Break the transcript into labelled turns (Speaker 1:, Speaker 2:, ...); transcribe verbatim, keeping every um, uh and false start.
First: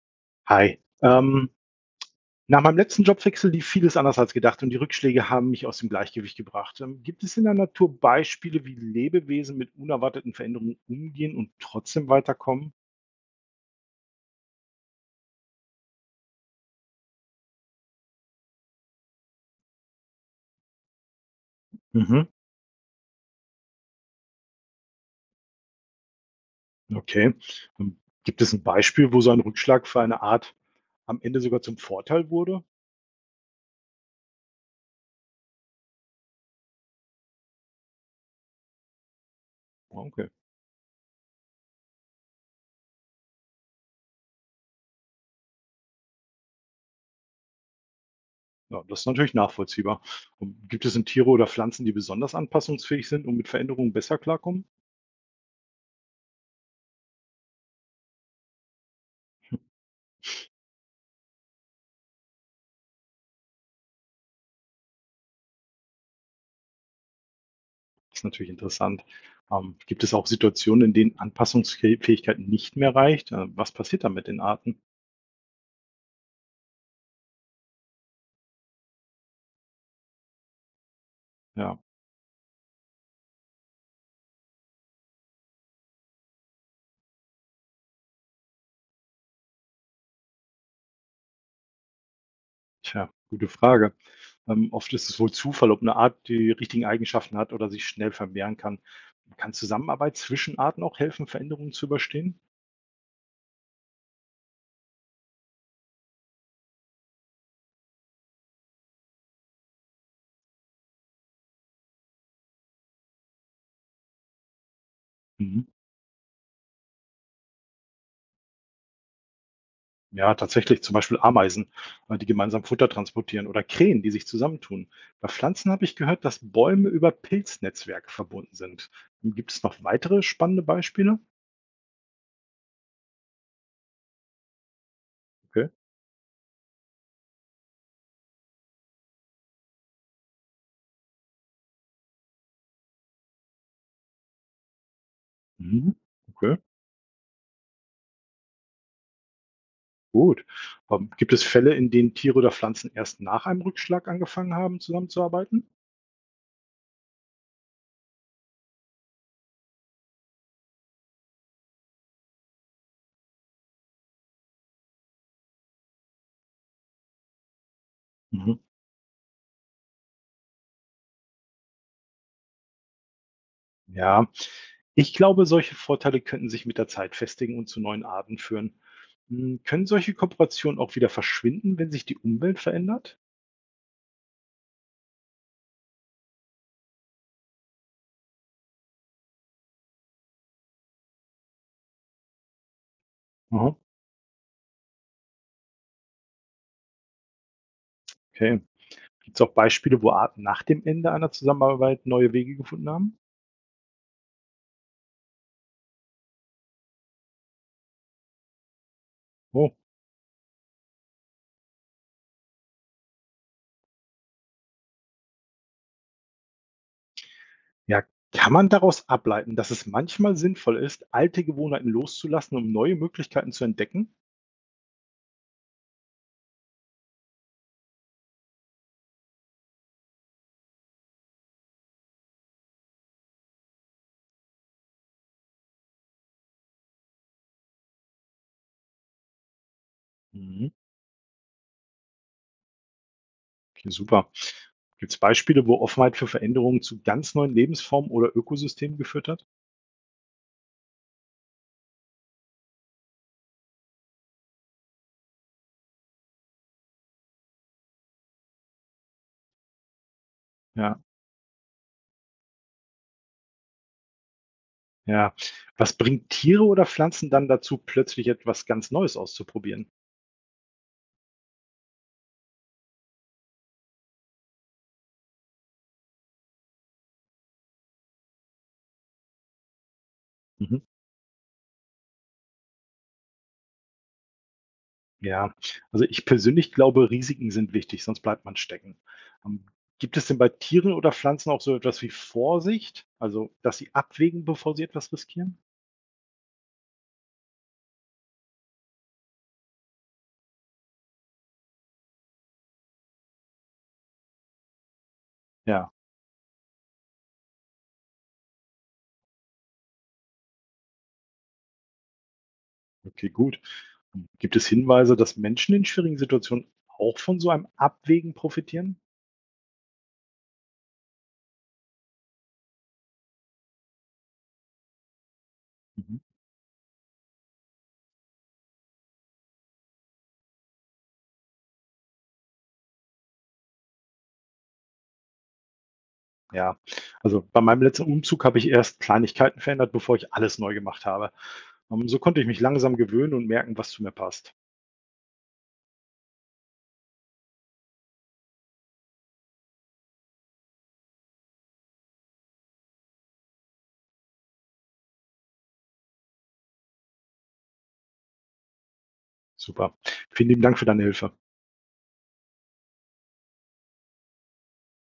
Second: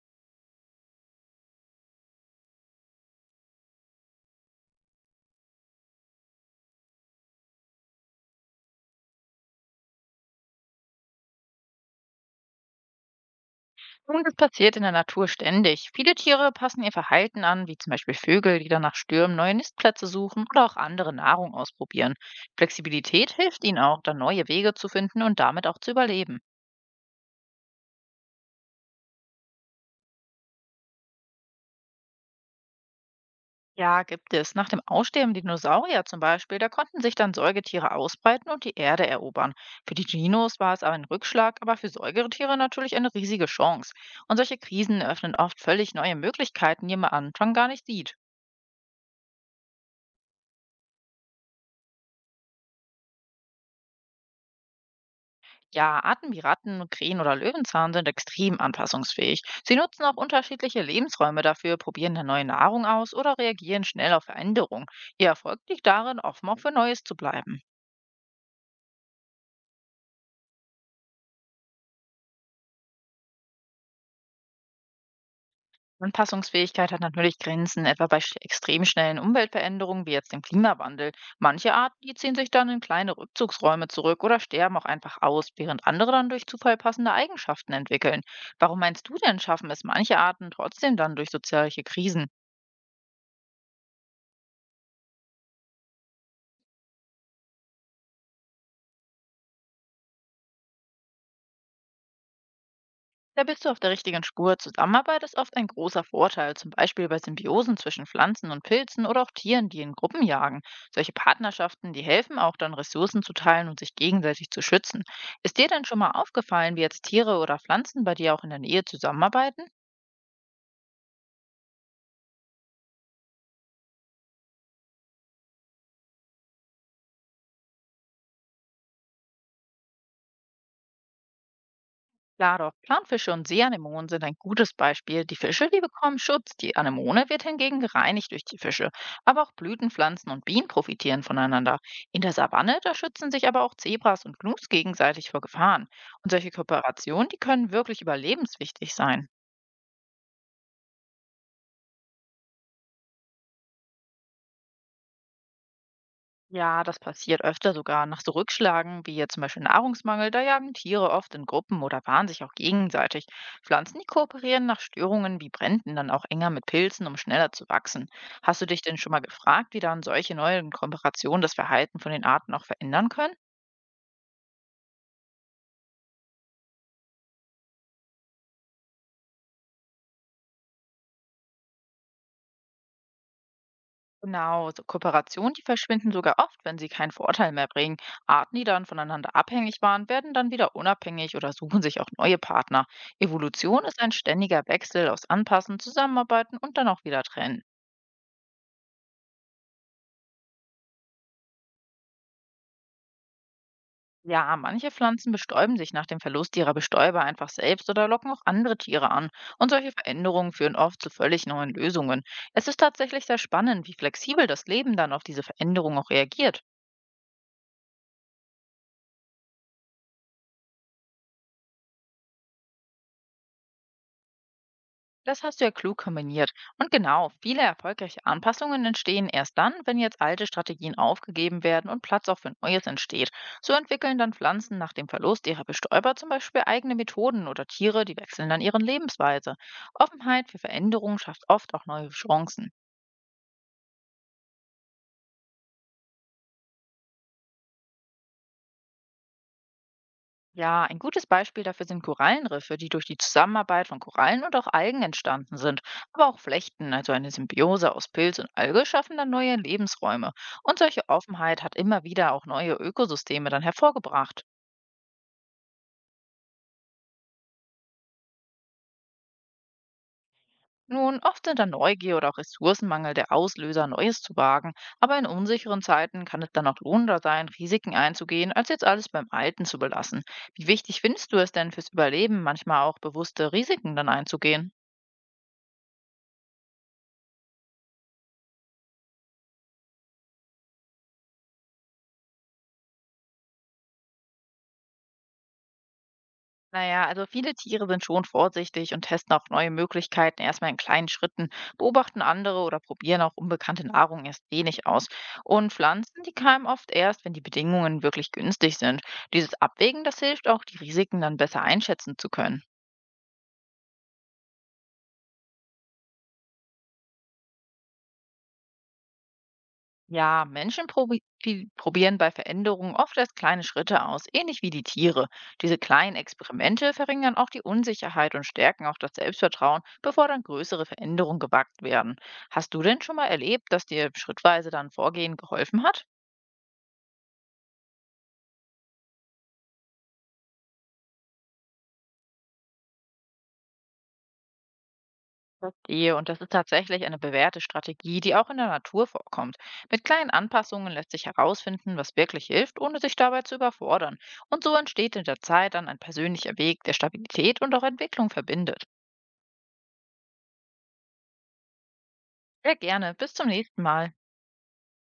Speaker 1: Hi. Ähm, nach meinem letzten Jobwechsel lief vieles anders als gedacht und die Rückschläge haben mich aus dem Gleichgewicht gebracht. Ähm, gibt es in der Natur Beispiele, wie Lebewesen mit unerwarteten Veränderungen umgehen und trotzdem weiterkommen?
Speaker 2: Und das passiert in der Natur ständig. Viele Tiere passen ihr Verhalten an, wie zum Beispiel Vögel, die dann nach Stürmen neue Nistplätze suchen oder auch andere Nahrung ausprobieren.
Speaker 1: Mhm,
Speaker 2: Flexibilität hilft ihnen auch, dann neue Wege zu finden und damit auch zu überleben.
Speaker 1: okay. Ähm, gibt es ein Beispiel, wo so ein Rückschlag für eine Art am Ende sogar zum Vorteil wurde?
Speaker 2: Ja, gibt es. Nach dem Aussterben der Dinosaurier zum Beispiel, da konnten sich dann Säugetiere ausbreiten und die Erde erobern. Für
Speaker 1: Ah,
Speaker 2: die
Speaker 1: okay.
Speaker 2: Dinos war es aber ein Rückschlag, aber für Säugetiere natürlich eine riesige Chance. Und solche Krisen eröffnen oft völlig neue Möglichkeiten, die man am Anfang gar nicht sieht.
Speaker 1: Ja, das ist natürlich nachvollziehbar. Ähm, gibt es in Tiere oder Pflanzen, die besonders anpassungsfähig sind und mit Veränderungen besser klarkommen?
Speaker 2: Ja, Arten wie Ratten, Krähen oder Löwenzahn sind extrem anpassungsfähig. Sie nutzen auch unterschiedliche Lebensräume dafür, probieren eine neue Nahrung aus oder reagieren schnell auf Veränderungen. Ihr Erfolg liegt darin, offen auch für Neues zu bleiben.
Speaker 1: Das ist natürlich interessant. Ähm, gibt es auch Situationen, in denen Anpassungsfähigkeit nicht mehr reicht? Äh, was passiert da mit den Arten?
Speaker 2: Anpassungsfähigkeit hat natürlich Grenzen, etwa bei sch- extrem schnellen Umweltveränderungen wie jetzt dem Klimawandel. Manche
Speaker 1: Ja,
Speaker 2: Arten, die ziehen sich dann in kleine Rückzugsräume zurück oder sterben auch einfach aus, während andere dann durch Zufall passende Eigenschaften entwickeln. Warum meinst du denn, schaffen es manche Arten trotzdem dann durch soziale Krisen?
Speaker 1: tja, gute Frage. Ähm, oft ist es wohl Zufall, ob eine Art die richtigen Eigenschaften hat oder sich schnell vermehren kann. Kann Zusammenarbeit zwischen Arten auch helfen, Veränderungen zu überstehen?
Speaker 2: Da bist du auf der richtigen Spur. Zusammenarbeit ist oft ein großer Vorteil, zum Beispiel bei Symbiosen zwischen Pflanzen und Pilzen oder auch Tieren, die in Gruppen jagen. Solche Partnerschaften, die helfen auch dann, Ressourcen zu teilen und sich gegenseitig zu schützen. Ist
Speaker 1: Mhm.
Speaker 2: dir denn schon mal aufgefallen, wie jetzt Tiere oder Pflanzen bei dir auch in der Nähe zusammenarbeiten?
Speaker 1: Ja, tatsächlich. Zum Beispiel Ameisen, äh, die gemeinsam Futter transportieren oder Krähen, die sich zusammentun. Bei Pflanzen habe ich gehört, dass Bäume über Pilznetzwerke verbunden sind. Gibt es noch weitere spannende Beispiele?
Speaker 2: Klar doch, Planfische und Seeanemonen sind ein gutes Beispiel. Die
Speaker 1: Okay.
Speaker 2: Fische, die bekommen Schutz, die Anemone wird hingegen gereinigt durch die Fische. Aber auch Blütenpflanzen und Bienen profitieren voneinander. In der Savanne, da schützen sich aber auch Zebras und Gnus gegenseitig vor Gefahren.
Speaker 1: Mhm.
Speaker 2: Und solche
Speaker 1: Okay,
Speaker 2: Kooperationen, die können wirklich überlebenswichtig sein.
Speaker 1: gut. Ähm, gibt es Fälle, in denen Tiere oder Pflanzen erst nach einem Rückschlag angefangen haben, zusammenzuarbeiten?
Speaker 2: Ja, das passiert öfter sogar nach so Rückschlagen wie jetzt zum Beispiel Nahrungsmangel. Da jagen Tiere oft in Gruppen oder paaren sich auch gegenseitig. Pflanzen, die kooperieren nach Störungen wie Bränden dann auch enger mit Pilzen, um schneller zu wachsen.
Speaker 1: Mhm.
Speaker 2: Hast du dich denn schon mal gefragt, wie dann solche neuen Kooperationen das Verhalten von den Arten auch verändern können?
Speaker 1: Ja, ich glaube, solche Vorteile könnten sich mit der Zeit festigen und zu neuen Arten führen. Hm, können solche Kooperationen auch wieder verschwinden, wenn sich die Umwelt verändert?
Speaker 2: Genau, so Kooperationen, die verschwinden sogar oft, wenn sie keinen Vorteil mehr bringen. Arten, die dann voneinander abhängig waren, werden dann wieder unabhängig oder suchen sich auch neue Partner.
Speaker 1: Aha,
Speaker 2: Evolution ist ein ständiger Wechsel aus Anpassen, Zusammenarbeiten und dann auch wieder trennen.
Speaker 1: okay. Gibt es auch Beispiele, wo Arten nach dem Ende einer Zusammenarbeit neue Wege gefunden haben?
Speaker 2: Ja, manche Pflanzen bestäuben sich nach dem Verlust ihrer Bestäuber einfach selbst oder locken auch andere Tiere an. Und
Speaker 1: Oh,
Speaker 2: solche Veränderungen führen oft zu völlig neuen Lösungen. Es ist tatsächlich sehr spannend, wie flexibel das Leben dann auf diese Veränderung auch reagiert.
Speaker 1: ja. Kann man daraus ableiten, dass es manchmal sinnvoll ist, alte Gewohnheiten loszulassen, um neue Möglichkeiten zu entdecken?
Speaker 2: Das hast du ja klug kombiniert. Und genau, viele erfolgreiche Anpassungen entstehen erst dann, wenn jetzt alte Strategien aufgegeben werden und Platz auch für Neues entsteht. So entwickeln dann Pflanzen nach dem Verlust ihrer Bestäuber zum Beispiel eigene Methoden oder Tiere, die wechseln dann ihren Lebensweise. Offenheit für
Speaker 1: Mhm.
Speaker 2: Veränderungen schafft oft auch neue Chancen.
Speaker 1: Ja, super. Gibt es Beispiele, wo Offenheit für Veränderungen zu ganz neuen Lebensformen oder Ökosystemen geführt hat?
Speaker 2: Ja, ein gutes Beispiel dafür sind Korallenriffe, die durch die Zusammenarbeit von Korallen und auch Algen entstanden sind. Aber auch Flechten, also eine Symbiose aus Pilz und Alge, schaffen dann neue Lebensräume. Und
Speaker 1: Ja,
Speaker 2: solche Offenheit hat immer wieder auch neue Ökosysteme dann hervorgebracht.
Speaker 1: ja. Was bringt Tiere oder Pflanzen dann dazu, plötzlich etwas ganz Neues auszuprobieren?
Speaker 2: Nun, oft sind dann Neugier oder auch Ressourcenmangel der Auslöser, Neues zu wagen. Aber in unsicheren Zeiten kann es dann auch lohnender sein, Risiken einzugehen, als jetzt alles beim Alten zu belassen. Wie
Speaker 1: Mhm.
Speaker 2: wichtig findest du es denn fürs Überleben, manchmal auch bewusste Risiken dann einzugehen?
Speaker 1: Ja, also ich persönlich glaube, Risiken sind wichtig, sonst bleibt man stecken. Ähm, Gibt es denn bei Tieren oder Pflanzen auch so etwas wie Vorsicht, also dass sie abwägen, bevor sie etwas riskieren?
Speaker 2: Naja, also viele Tiere sind schon vorsichtig und testen auch neue Möglichkeiten erstmal in kleinen Schritten, beobachten andere oder probieren auch unbekannte Nahrung erst wenig aus. Und
Speaker 1: Ja,
Speaker 2: Pflanzen, die keimen oft erst, wenn die Bedingungen wirklich günstig sind. Dieses Abwägen, das hilft auch, die Risiken dann besser einschätzen zu können.
Speaker 1: okay, gut. Gibt es Hinweise, dass Menschen in schwierigen Situationen auch von so einem Abwägen profitieren?
Speaker 2: Ja, Menschen probi pi- probieren bei Veränderungen oft erst kleine Schritte aus, ähnlich wie die Tiere. Diese kleinen
Speaker 1: Mhm.
Speaker 2: Experimente verringern auch die Unsicherheit und stärken auch das Selbstvertrauen, bevor dann größere Veränderungen gewagt werden. Hast du denn schon mal erlebt, dass dir schrittweise dann Vorgehen geholfen hat?
Speaker 1: Ja, also bei meinem letzten Umzug habe ich erst Kleinigkeiten verändert, bevor ich alles neu gemacht habe. Ähm, so konnte ich mich langsam gewöhnen und merken, was zu mir passt.
Speaker 2: Verstehe, und das ist tatsächlich eine bewährte Strategie, die auch in der Natur vorkommt. Mit kleinen Anpassungen lässt sich herausfinden, was wirklich hilft, ohne sich dabei zu überfordern. Und so entsteht in der Zeit dann ein persönlicher Weg, der Stabilität und auch Entwicklung verbindet.
Speaker 1: Super. Vielen lieben Dank für deine Hilfe.
Speaker 2: Sehr gerne. Bis zum nächsten Mal.